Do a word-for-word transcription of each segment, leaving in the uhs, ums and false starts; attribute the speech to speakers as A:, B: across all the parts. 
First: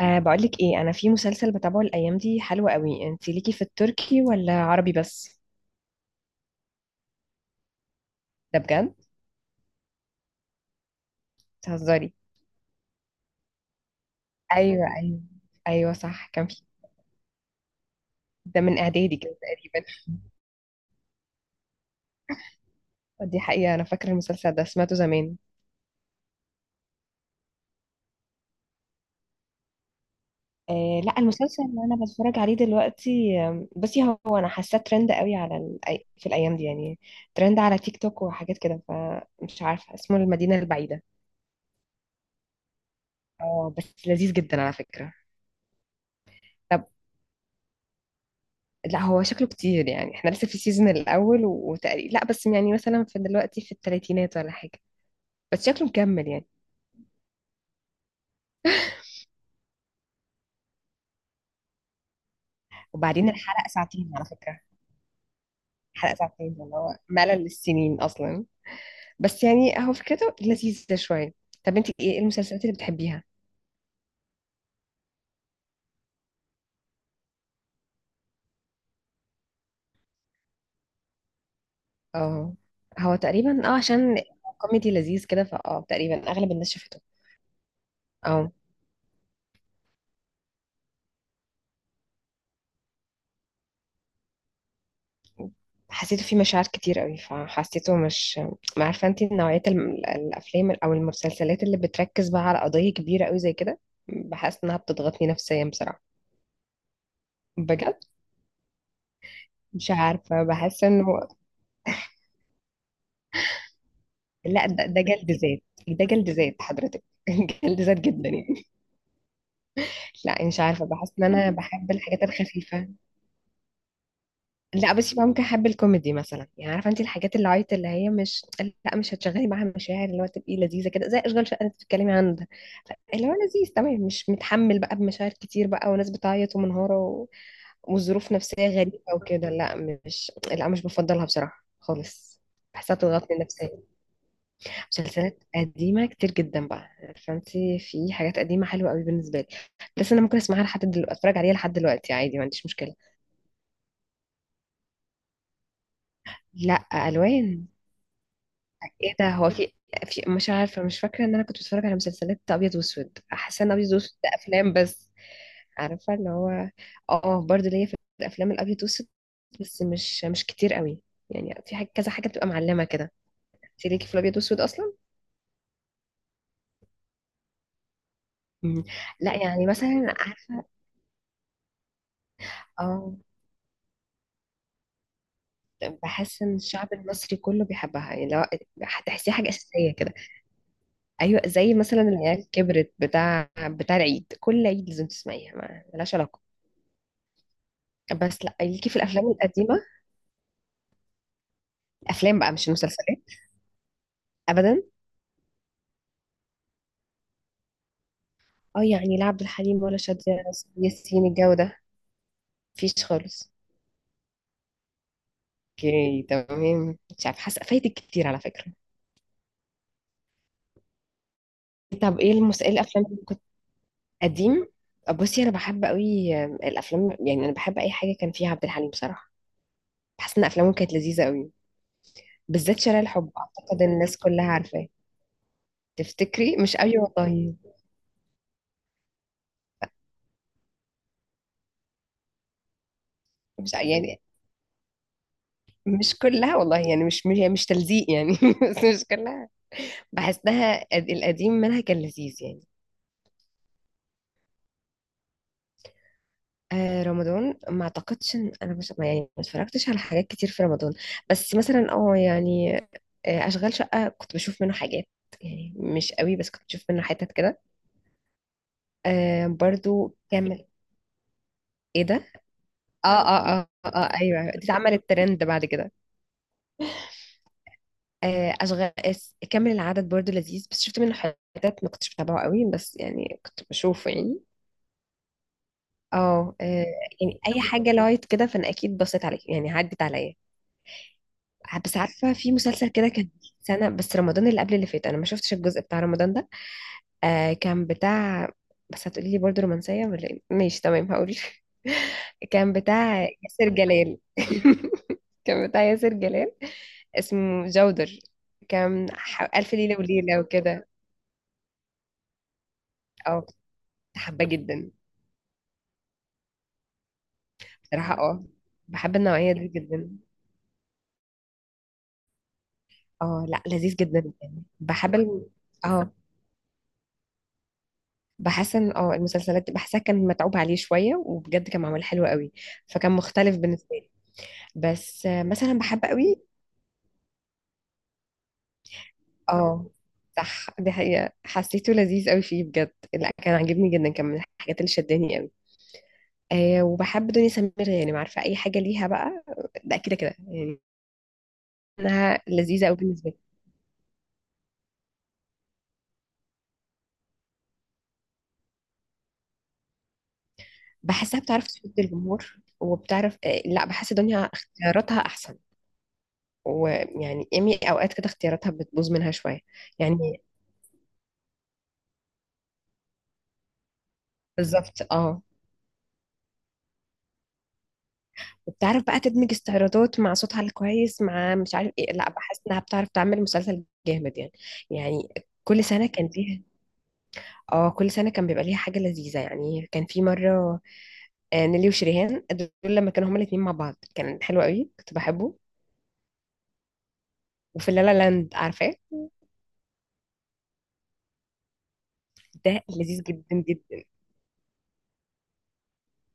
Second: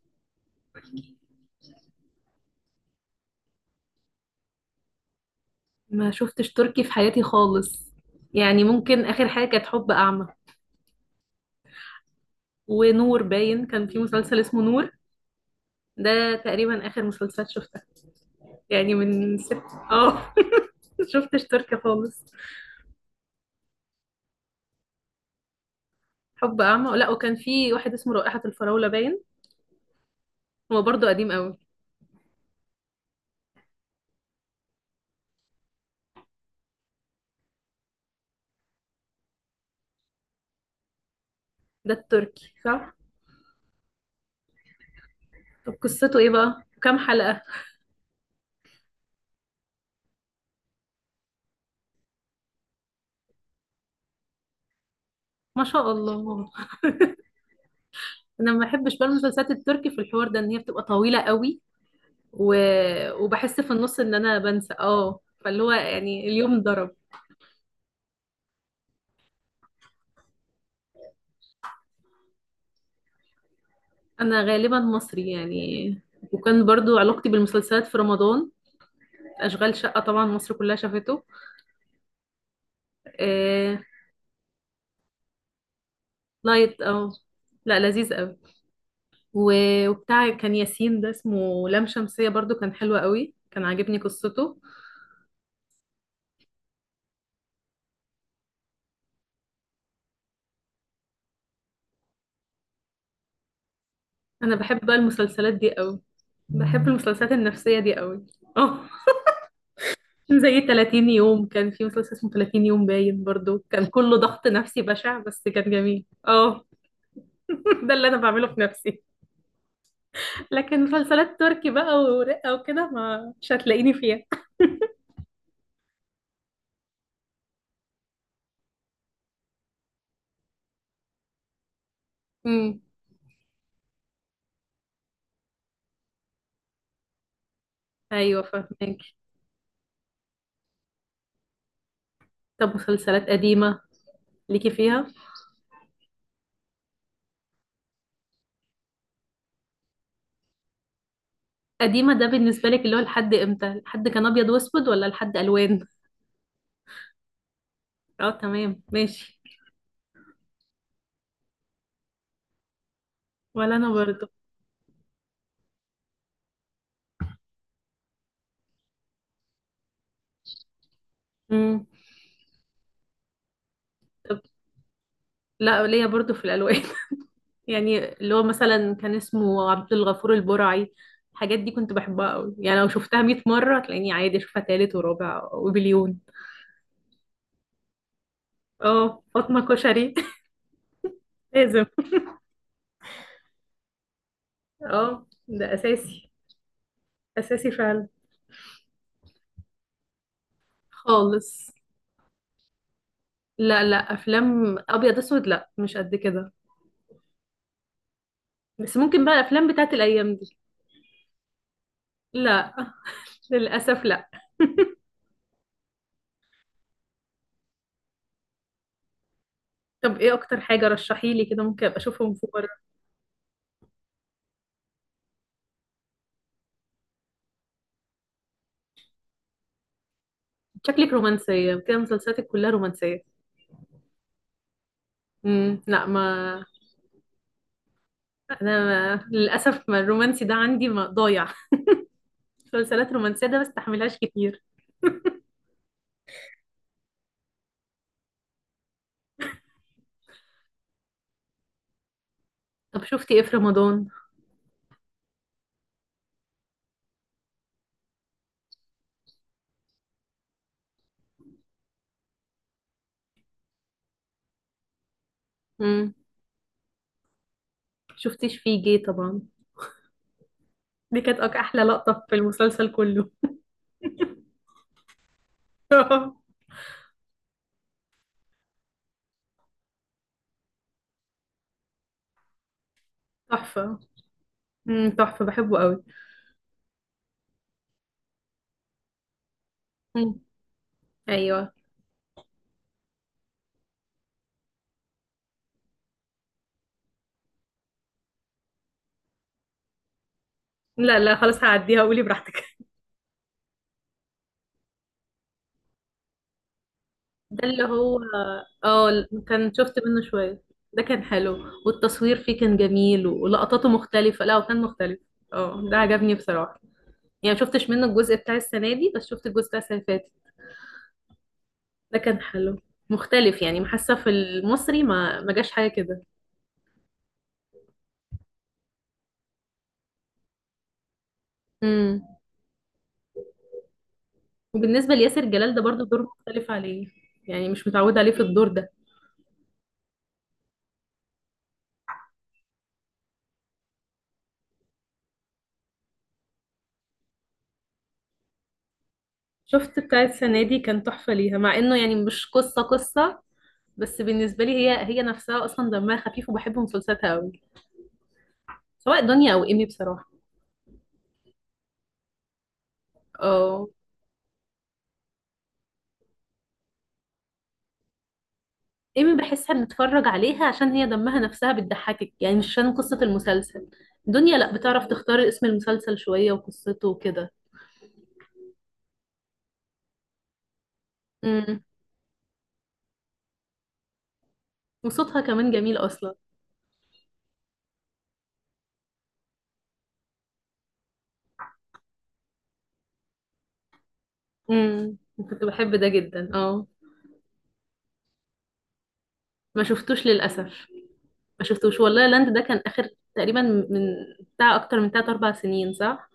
A: أه بقولك ايه، انا في مسلسل بتابعه الايام دي حلو قوي. انت ليكي في التركي ولا عربي بس؟
B: ما شفتش تركي في حياتي خالص.
A: ده
B: يعني
A: بجد؟
B: ممكن آخر حاجة كانت حب أعمى.
A: تهزري؟
B: ونور باين كان في مسلسل اسمه
A: ايوه
B: نور.
A: ايوه، ايوه صح
B: ده
A: كان في.
B: تقريبا آخر مسلسل شفتها.
A: ده من
B: يعني
A: اعدادي كده
B: من ست
A: تقريبا.
B: اه شفتش تركي خالص.
A: آه، دي حقيقة، انا فاكرة المسلسل ده سمعته زمان.
B: حب أعمى، لا وكان في واحد اسمه رائحة الفراولة باين. هو
A: أه
B: برضه
A: لا،
B: قديم قوي.
A: المسلسل اللي انا بتفرج عليه دلوقتي، آم، بصي هو انا حاساه ترند قوي على الأي... في الايام دي يعني. ترند على تيك توك وحاجات كده، فمش عارفة اسمه المدينة البعيدة.
B: ده التركي صح؟
A: اه بس لذيذ جدا على فكرة.
B: طب قصته ايه بقى؟
A: طب.
B: كام حلقة؟
A: لا هو شكله كتير يعني، احنا لسه في السيزون الاول، وتقريبا لا بس يعني مثلا في دلوقتي في الثلاثينات ولا حاجه.
B: ما
A: بس شكله
B: شاء
A: مكمل يعني.
B: الله. انا ما بحبش بقى المسلسلات التركي في الحوار ده، ان هي بتبقى طويلة قوي و...
A: وبعدين
B: وبحس
A: الحلقه
B: في النص
A: ساعتين
B: ان
A: على
B: انا
A: فكره.
B: بنسى اه فاللي هو
A: حلقه
B: يعني
A: ساعتين
B: اليوم
A: اللي
B: ضرب.
A: هو ملل للسنين اصلا. بس يعني هو فكرته لذيذه شويه. طب انت ايه المسلسلات اللي بتحبيها؟
B: انا غالبا مصري يعني، وكان برضو علاقتي بالمسلسلات في رمضان. اشغال شقة طبعا مصر كلها شافته.
A: اه هو تقريبا اه
B: آه...
A: عشان كوميدي لذيذ كده، فاه تقريبا اغلب الناس
B: لايت
A: شافته.
B: او، لا لذيذ قوي.
A: آه.
B: و- وبتاع كان ياسين، ده اسمه لام شمسية، برضو كان حلو قوي، كان عاجبني قصته.
A: حسيته فيه مشاعر كتير قوي فحسيته مش... ما عارفه انت نوعيه الم- الافلام او المسلسلات اللي بتركز بقى على قضيه كبيره قوي زي كده؟
B: انا
A: بحس انها
B: بحب بقى
A: بتضغطني
B: المسلسلات
A: نفسيا
B: دي قوي،
A: بصراحه.
B: بحب المسلسلات النفسية دي
A: بجد
B: قوي. اه
A: مش عارفه
B: زي
A: بحس انه...
B: ثلاثين يوم، كان في مسلسل اسمه ثلاثين يوم باين، برضو كان كله ضغط
A: لا
B: نفسي
A: ده, ده
B: بشع
A: جلد
B: بس
A: ذات.
B: كان جميل.
A: ده جلد ذات
B: اه
A: حضرتك. جلد
B: ده
A: ذات
B: اللي انا
A: جدا
B: بعمله في
A: يعني.
B: نفسي.
A: لا يعني مش
B: لكن
A: عارفه بحس ان
B: مسلسلات
A: انا
B: تركي
A: بحب
B: بقى
A: الحاجات
B: ورقة
A: الخفيفه.
B: وكده، ما مش هتلاقيني فيها.
A: لا بس يبقى ممكن احب الكوميدي مثلا يعني، عارفه انت الحاجات اللايت اللي هي مش... لا مش هتشغلي معاها مشاعر، اللي هو تبقي لذيذه كده زي اشغال شقه انت بتتكلمي عنها.
B: امم،
A: اللي هو لذيذ تمام، مش متحمل بقى بمشاعر كتير بقى وناس بتعيط ومنهارة و... وظروف
B: ايوه
A: نفسية
B: فاهمك.
A: غريبة وكده، لا. مش لا، مش بفضلها بصراحة خالص.
B: طب
A: بحسها
B: مسلسلات
A: بتضغطني نفسيا.
B: قديمة ليكي فيها؟
A: مسلسلات قديمة كتير جدا بقى. فانتي في حاجات قديمة حلوة قوي بالنسبة لي. بس انا ممكن اسمعها لحد دلوقتي، اتفرج عليها لحد
B: قديمة
A: دلوقتي
B: ده
A: عادي، ما عنديش
B: بالنسبة لك
A: مشكلة.
B: اللي هو لحد امتى؟ لحد كان ابيض واسود ولا لحد الوان؟
A: لا الوان.
B: اه تمام
A: ايه ده؟
B: ماشي.
A: هو في في مش عارفة، مش فاكرة ان انا كنت بتفرج على مسلسلات ابيض واسود، احس ان
B: ولا انا
A: ابيض واسود
B: برضو.
A: ده افلام بس. عارفه اللي هو... اه برضو ليا في الافلام الابيض والاسود، بس مش مش كتير قوي. يعني في
B: امم،
A: حاجه كذا حاجه بتبقى معلمه كده. انت ليكي في الابيض والاسود اصلا؟
B: لا ليا برضو في الالوان. يعني اللي هو
A: مم.
B: مثلا كان
A: لا يعني
B: اسمه عبد
A: مثلا
B: الغفور
A: عارفه...
B: البرعي، الحاجات دي كنت بحبها قوي. يعني لو
A: اه
B: شفتها مئة مرة هتلاقيني عادي اشوفها تالت ورابع وبليون.
A: بحس ان الشعب المصري كله بيحبها، يعني لو
B: اه
A: هتحسيها حاجه
B: فاطمة
A: اساسيه
B: كشري.
A: كده. ايوه زي
B: لازم،
A: مثلا العيال كبرت، بتاع بتاع العيد، كل عيد لازم
B: اه
A: تسمعيها،
B: ده
A: ما ملهاش
B: اساسي،
A: علاقه.
B: اساسي فعلا.
A: بس لا ليكي في الافلام القديمه،
B: خالص،
A: افلام بقى مش المسلسلات.
B: لا لا افلام
A: ابدا.
B: ابيض اسود لا مش قد كده.
A: اه
B: بس
A: يعني
B: ممكن
A: لا
B: بقى
A: عبد
B: الافلام
A: الحليم
B: بتاعت
A: ولا شادية
B: الايام
A: ولا
B: دي.
A: ياسين، الجو ده
B: لا
A: مفيش خالص.
B: للاسف لا.
A: اوكي تمام، مش عارفه حاسه فايتك كتير على فكره.
B: طب ايه اكتر حاجه رشحي لي كده ممكن ابقى
A: طب ايه
B: اشوفهم في
A: المس...
B: مره؟
A: إيه الافلام اللي كنت... قديم. بصي انا بحب قوي الافلام، يعني انا بحب اي حاجه كان فيها عبد الحليم بصراحه. بحس ان افلامه كانت
B: شكلك
A: لذيذه قوي.
B: رومانسيه كده، مسلسلاتك كلها
A: بالذات شارع
B: رومانسيه.
A: الحب اعتقد إن الناس كلها عارفاه.
B: امم، لا ما
A: تفتكري؟ مش قوي والله.
B: انا ما... للاسف ما الرومانسي ده عندي ما ضايع. مسلسلات رومانسيه ده ما
A: مش
B: بستحملهاش
A: يعني...
B: كتير.
A: مش كلها والله يعني، مش مش, يعني مش تلزيق يعني. بس مش كلها. بحسها القديم منها كان لذيذ يعني.
B: طب شفتي ايه في رمضان؟
A: آه رمضان، ما اعتقدش ان انا مش ما- يعني ما اتفرجتش على حاجات كتير في رمضان. بس مثلا اه يعني... آه اشغال شقة كنت بشوف منه حاجات. يعني مش
B: امم،
A: قوي، بس كنت بشوف منه حتت كده.
B: شفتيش فيه جه طبعا،
A: آه برضو كامل.
B: دي كانت أك- احلى
A: ايه ده؟
B: لقطه في المسلسل
A: اه
B: كله.
A: اه اه اه, آه ايوه، دي اتعملت ترند بعد كده. آه اشغال اس- كامل العدد برضو لذيذ، بس شفت منه حتت ما كنتش بتابعه قوي، بس يعني كنت
B: تحفه،
A: بشوفه يعني.
B: امم تحفة بحبه قوي.
A: اه آه، يعني اي حاجة لايت كده فانا اكيد بصيت عليك، يعني عدت
B: مم.
A: عليا.
B: ايوه.
A: بس عارفه، في مسلسل كده كان سنه بس، رمضان اللي قبل اللي فات انا ما شفتش الجزء بتاع رمضان ده. آه كان بتاع... بس هتقولي لي برضه رومانسيه ولا إيه؟ ماشي تمام
B: لا لا
A: هقول.
B: خلاص هعديها، قولي براحتك.
A: كان بتاع ياسر جلال. كان بتاع ياسر جلال، اسمه
B: ده اللي
A: جودر.
B: هو،
A: كان
B: اه
A: ح- ألف
B: كان شفت
A: ليلة
B: منه
A: وليلة
B: شوية.
A: وكده.
B: ده كان حلو، والتصوير فيه كان جميل
A: اه كنت
B: ولقطاته مختلفة،
A: حابة
B: لا وكان
A: جدا.
B: مختلف. اه ده عجبني بصراحة. يعني شفتش منه
A: بصراحة
B: الجزء
A: اه
B: بتاع السنة دي،
A: بحب
B: بس شفت
A: النوعية
B: الجزء
A: دي
B: بتاع السنة اللي
A: جدا.
B: فاتت. ده كان حلو،
A: اه
B: مختلف
A: لا
B: يعني،
A: لذيذ
B: حاسة في
A: جدا يعني،
B: المصري
A: بحب
B: ما
A: ال...
B: ما جاش حاجة
A: اه
B: كده.
A: بحس ان اه المسلسلات دي بحسها كان متعوب عليه شويه، وبجد كان معمول
B: امم.
A: حلو قوي. فكان مختلف بالنسبه لي.
B: وبالنسبة
A: بس آه،
B: لياسر جلال
A: مثلا
B: ده برضو
A: بحب
B: دور
A: قوي.
B: مختلف عليه، يعني مش متعودة عليه في الدور ده.
A: اه صح دي حقيقه، حسيته لذيذ قوي فيه بجد، لا كان عاجبني جدا، كان من الحاجات اللي شداني قوي. آه وبحب دنيا سمير يعني، عارفه اي حاجه ليها بقى. ده
B: شفت
A: كده
B: بتاع
A: كده
B: السنة دي
A: يعني
B: كان تحفة ليها، مع انه يعني
A: انها
B: مش قصة
A: لذيذه قوي بالنسبه لي.
B: قصة. بس بالنسبة لي هي هي نفسها اصلا دمها خفيف وبحب مسلسلاتها قوي، سواء دنيا او ايمي بصراحة.
A: بحسها بتعرف تشد الجمهور وبتعرف آه لا
B: اه،
A: بحس دنيا اختياراتها احسن. ويعني ايمي اوقات كده اختياراتها بتبوظ منها
B: ايمي
A: شويه.
B: بحسها بنتفرج
A: يعني
B: عليها عشان هي دمها نفسها بتضحكك، يعني مش عشان قصة المسلسل. دنيا لا، بتعرف
A: بالظبط اه
B: تختار اسم المسلسل شوية وقصته وكده.
A: وبتعرف بقى تدمج استعراضات مع صوتها الكويس مع مش
B: امم،
A: عارف ايه، لا بحس انها بتعرف تعمل مسلسل جامد يعني. يعني...
B: وصوتها كمان
A: كل
B: جميل
A: سنة كان
B: اصلا.
A: فيها. اه كل سنة كان بيبقى ليها حاجة لذيذة يعني، كان في مرة آه، نيلي وشريهان دول لما كانوا هما الاتنين مع بعض كان حلو قوي، كنت
B: امم
A: بحبه.
B: كنت بحب ده جدا اه.
A: وفي لالا لاند عارفاه؟
B: ما شفتوش للأسف. ما شفتوش والله، لاند ده كان
A: ده
B: آخر
A: لذيذ جدا
B: تقريبا،
A: جدا.
B: من بتاع أكتر من تلات أربع سنين صح؟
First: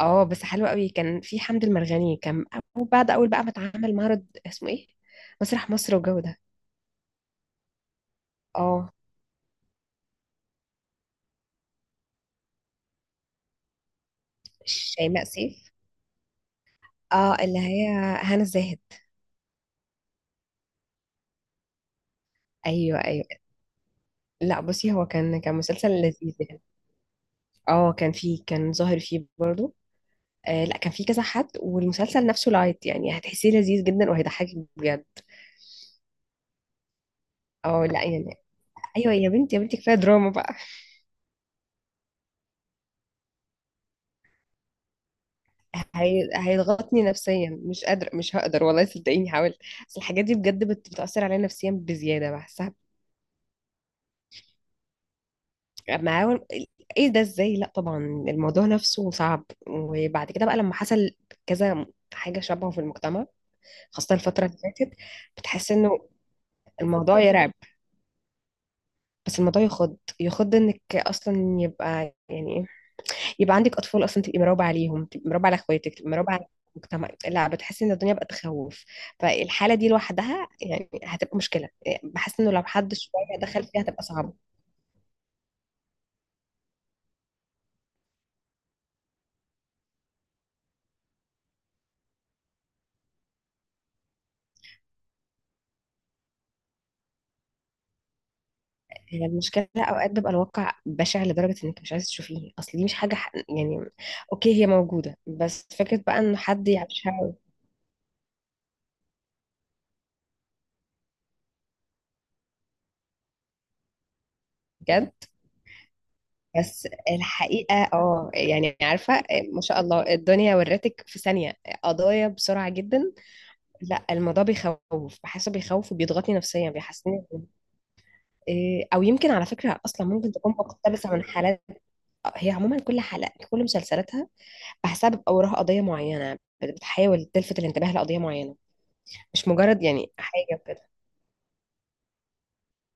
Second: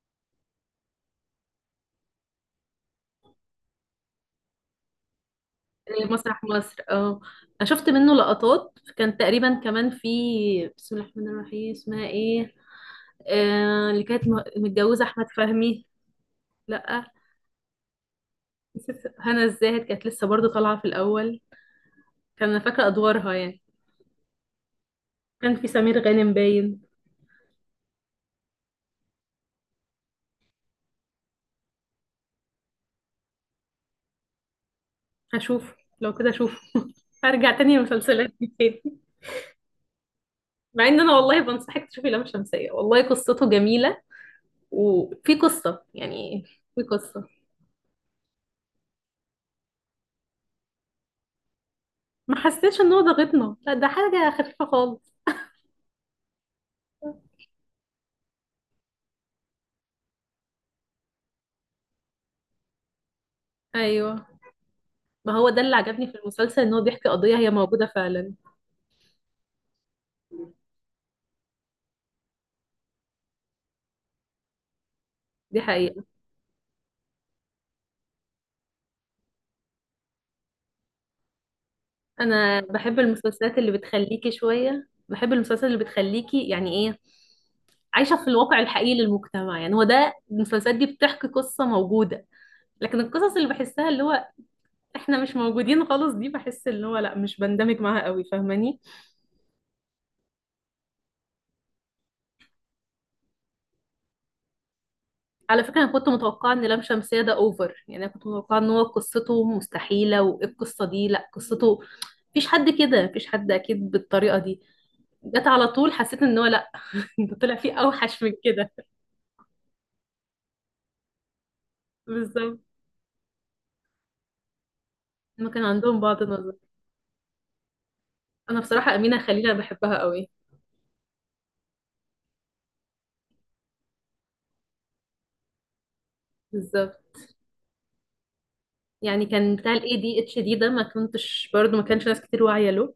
A: اه بس حلو قوي، كان في حمد المرغني كان. وبعد اول بقى ما اتعمل معرض اسمه ايه، مسرح مصر والجو ده.
B: مسرح مصر، اه أنا شفت منه لقطات،
A: اه
B: كان تقريبا كمان في بسم الله الرحمن الرحيم، اسمها ايه؟ آه اللي كانت م- متجوزة
A: شيماء
B: احمد
A: سيف.
B: فهمي. لا
A: اه اللي هي... هنا الزاهد.
B: نسيت، هنا الزاهد كانت لسه برضو طالعة في الاول، كان انا فاكرة
A: ايوه ايوه.
B: ادوارها يعني.
A: لا بصي هو كان كان
B: كان في
A: مسلسل
B: سمير غانم
A: لذيذ يعني.
B: باين.
A: اه كان فيه، كان ظاهر فيه برضو. آه لا كان فيه كذا حد، والمسلسل نفسه لايت يعني هتحسيه لذيذ جدا وهيضحكك بجد.
B: هشوف، لو كده اشوف. هرجع تاني
A: اه لا
B: المسلسلات
A: يعني
B: دي تاني.
A: ايوه، يا بنتي يا بنتي كفايه دراما بقى.
B: مع ان انا والله بنصحك تشوفي لام شمسية، والله قصته جميلة، وفي قصة
A: هي...
B: يعني، في
A: هيضغطني
B: قصة.
A: نفسيا، مش قادره، مش هقدر والله، صدقيني حاولت. بس الحاجات دي بجد بت... بتاثر عليا نفسيا بزياده
B: ما
A: بحسها.
B: حسيتش ان هو ضاغطنا، لا ده حاجة خفيفة خالص.
A: اما اول... ايه ده ازاي؟ لا طبعا، الموضوع نفسه صعب، وبعد كده بقى لما حصل كذا حاجه شبهه في المجتمع، خاصة
B: ايوه
A: الفترة اللي فاتت.
B: ما هو ده
A: بتحس
B: اللي
A: انه...
B: عجبني في المسلسل، ان هو بيحكي
A: الموضوع
B: قضية هي
A: يرعب.
B: موجودة فعلا.
A: بس الموضوع يخض، يخض انك اصلا يبقى يعني ايه، يبقى عندك اطفال اصلا، تبقي مراقبة عليهم، تبقي مراقبة على
B: دي
A: اخواتك،
B: حقيقة.
A: تبقي مراقبة على المجتمع. لا بتحسي ان الدنيا بقت تخوف. فالحالة دي لوحدها يعني هتبقى مشكلة، إيه، بحس انه
B: انا
A: لو حد
B: بحب
A: شوية
B: المسلسلات
A: دخل
B: اللي
A: فيها هتبقى
B: بتخليكي
A: صعبة.
B: شوية، بحب المسلسلات اللي بتخليكي يعني ايه، عايشة في الواقع الحقيقي للمجتمع. يعني هو ده، المسلسلات دي بتحكي قصة موجودة، لكن القصص اللي بحسها اللي هو احنا مش موجودين خالص، دي بحس اللي هو لا مش بندمج معاها قوي، فاهماني؟
A: هي المشكلة اوقات بيبقى الواقع بشع لدرجة انك مش عايزة تشوفيه، اصل دي مش حاجة ح- يعني اوكي هي موجودة،
B: على
A: بس
B: فكرة أنا
A: فكرة
B: كنت
A: بقى انه
B: متوقعة إن
A: حد
B: لام شمسية ده
A: يعيشها.
B: أوفر، يعني أنا كنت متوقعة إن هو قصته مستحيلة وإيه القصة دي، لأ قصته مفيش حد كده، مفيش حد أكيد بالطريقة دي،
A: بجد.
B: جت على طول حسيت إن هو لأ.
A: بس
B: ده طلع فيه
A: الحقيقة
B: أوحش
A: اه
B: من كده.
A: يعني عارفة، ما شاء الله الدنيا ورتك في ثانية قضايا
B: بالظبط.
A: بسرعة جدا. لا الموضوع بيخوف،
B: ما
A: بحسه
B: كان
A: بيخوف
B: عندهم بعض
A: وبيضغطني
B: النظر.
A: نفسيا، بيحسسني
B: أنا
A: إيه،
B: بصراحة
A: او
B: أمينة
A: يمكن على
B: خليل أنا
A: فكرة
B: بحبها
A: اصلا
B: قوي.
A: ممكن تكون مقتبسة من حالات. هي عموما كل حلقة، كل مسلسلاتها بحسها بيبقى وراها قضية معينة،
B: بالظبط.
A: بتحاول تلفت الانتباه لقضية معينة،
B: يعني
A: مش
B: كان بتاع ال
A: مجرد يعني
B: A D H D
A: حاجة
B: ده، ما
A: كده.
B: كنتش برضه، ما كانش ناس كتير واعية له.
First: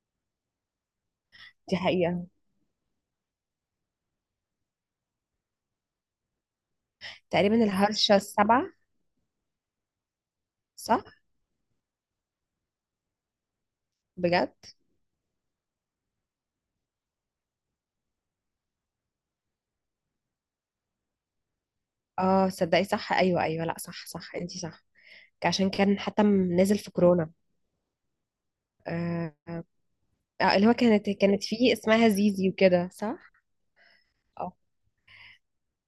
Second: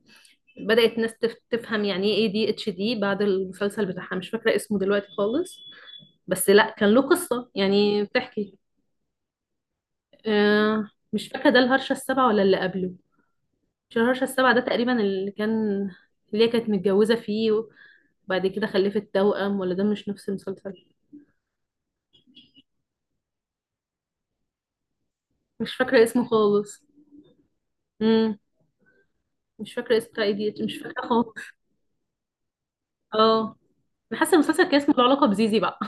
B: بدأت ناس تف-
A: دي
B: تفهم يعني
A: حقيقة.
B: إيه ADHD بعد المسلسل بتاعها. مش فاكرة اسمه دلوقتي خالص، بس لا كان له قصة
A: تقريبا
B: يعني
A: الهرشة
B: بتحكي.
A: السبعة.
B: آه
A: صح.
B: مش فاكرة، ده الهرشة السابعة ولا اللي قبله؟ مش الهرشة
A: بجد.
B: السابعة، ده تقريبا اللي كان، اللي هي كانت متجوزة فيه وبعد كده خلفت توأم، ولا ده مش نفس المسلسل.
A: اه صدقي صح، ايوه ايوه لا صح صح انتي صح. عشان
B: مش
A: كان
B: فاكرة
A: حتى
B: اسمه
A: م- نازل
B: خالص.
A: في كورونا.
B: امم.
A: آه.
B: مش فاكرة اسمه بتاع
A: آه،
B: ايديت،
A: اللي هو
B: مش فاكرة
A: كانت
B: خالص.
A: كانت فيه اسمها زيزي وكده صح؟
B: اه انا حاسة
A: اه.
B: المسلسل كان اسمه له علاقة بزيزي بقى.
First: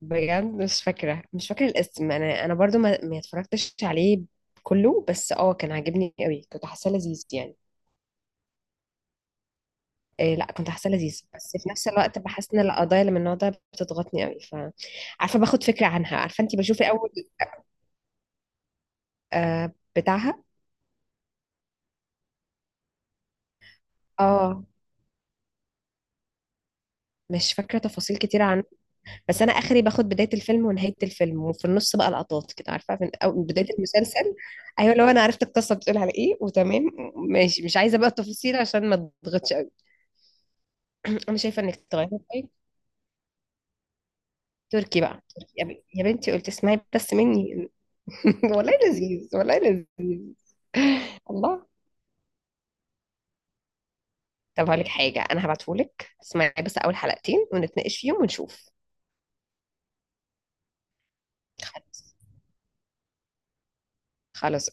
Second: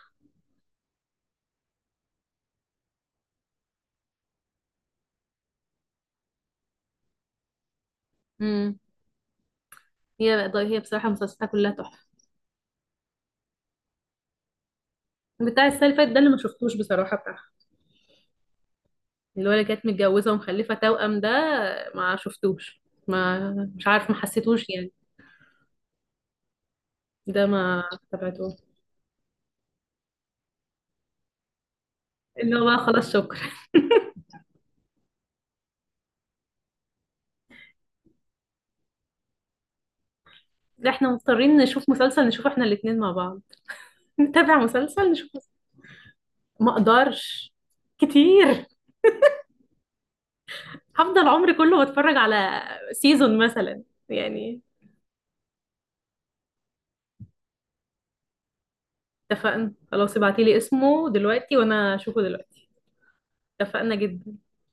A: بجد مش فاكرة مش فاكرة الاسم، انا انا برضو ما, ما اتفرجتش عليه كله. بس اه كان عاجبني قوي، كنت حاسة لذيذ يعني.
B: امم.
A: إيه لا
B: هي
A: كنت
B: هي
A: حاسة
B: بصراحة
A: لذيذ،
B: مسلسلاتها
A: بس في
B: كلها
A: نفس
B: تحفة.
A: الوقت بحس ان القضايا اللي من النوع ده بتضغطني قوي، ف... عارفة باخد
B: بتاع السنة
A: فكرة
B: اللي فاتت
A: عنها،
B: ده اللي ما
A: عارفة انتي،
B: شفتوش
A: بشوف الاول.
B: بصراحة بتاعها. اللي هو اللي
A: آه
B: كانت متجوزة
A: بتاعها.
B: ومخلفة توأم ده ما شفتوش. ما مش عارف ما
A: اه
B: حسيتوش يعني. ده
A: مش
B: ما
A: فاكرة تفاصيل كتير
B: تابعتوش.
A: عن... بس انا اخري باخد بدايه الفيلم ونهايه الفيلم، وفي النص بقى لقطات
B: اللي هو
A: كده،
B: بقى
A: عارفه من
B: خلاص
A: أو
B: شكرا.
A: من بدايه المسلسل. ايوه لو انا عرفت القصه بتقول على ايه وتمام ماشي، مش عايزه بقى التفاصيل عشان ما تضغطش قوي.
B: لا احنا
A: انا
B: مضطرين
A: شايفه انك
B: نشوف
A: تغيري،
B: مسلسل، نشوف
A: طيب.
B: احنا الاتنين مع بعض، نتابع
A: تركي
B: مسلسل،
A: بقى
B: نشوف مسلسل.
A: تركي. يا بنتي يا بنتي قلت
B: ما
A: اسمعي بس
B: اقدرش
A: مني.
B: كتير.
A: والله لذيذ والله لذيذ.
B: هفضل عمري
A: الله.
B: كله بتفرج على سيزون مثلا يعني.
A: طب هقول لك حاجه، انا هبعتهولك، اسمعي بس اول حلقتين ونتناقش فيهم ونشوف.
B: اتفقنا خلاص، ابعتيلي اسمه دلوقتي وانا
A: خلاص.
B: اشوفه دلوقتي. اتفقنا جدا.
A: خلاص.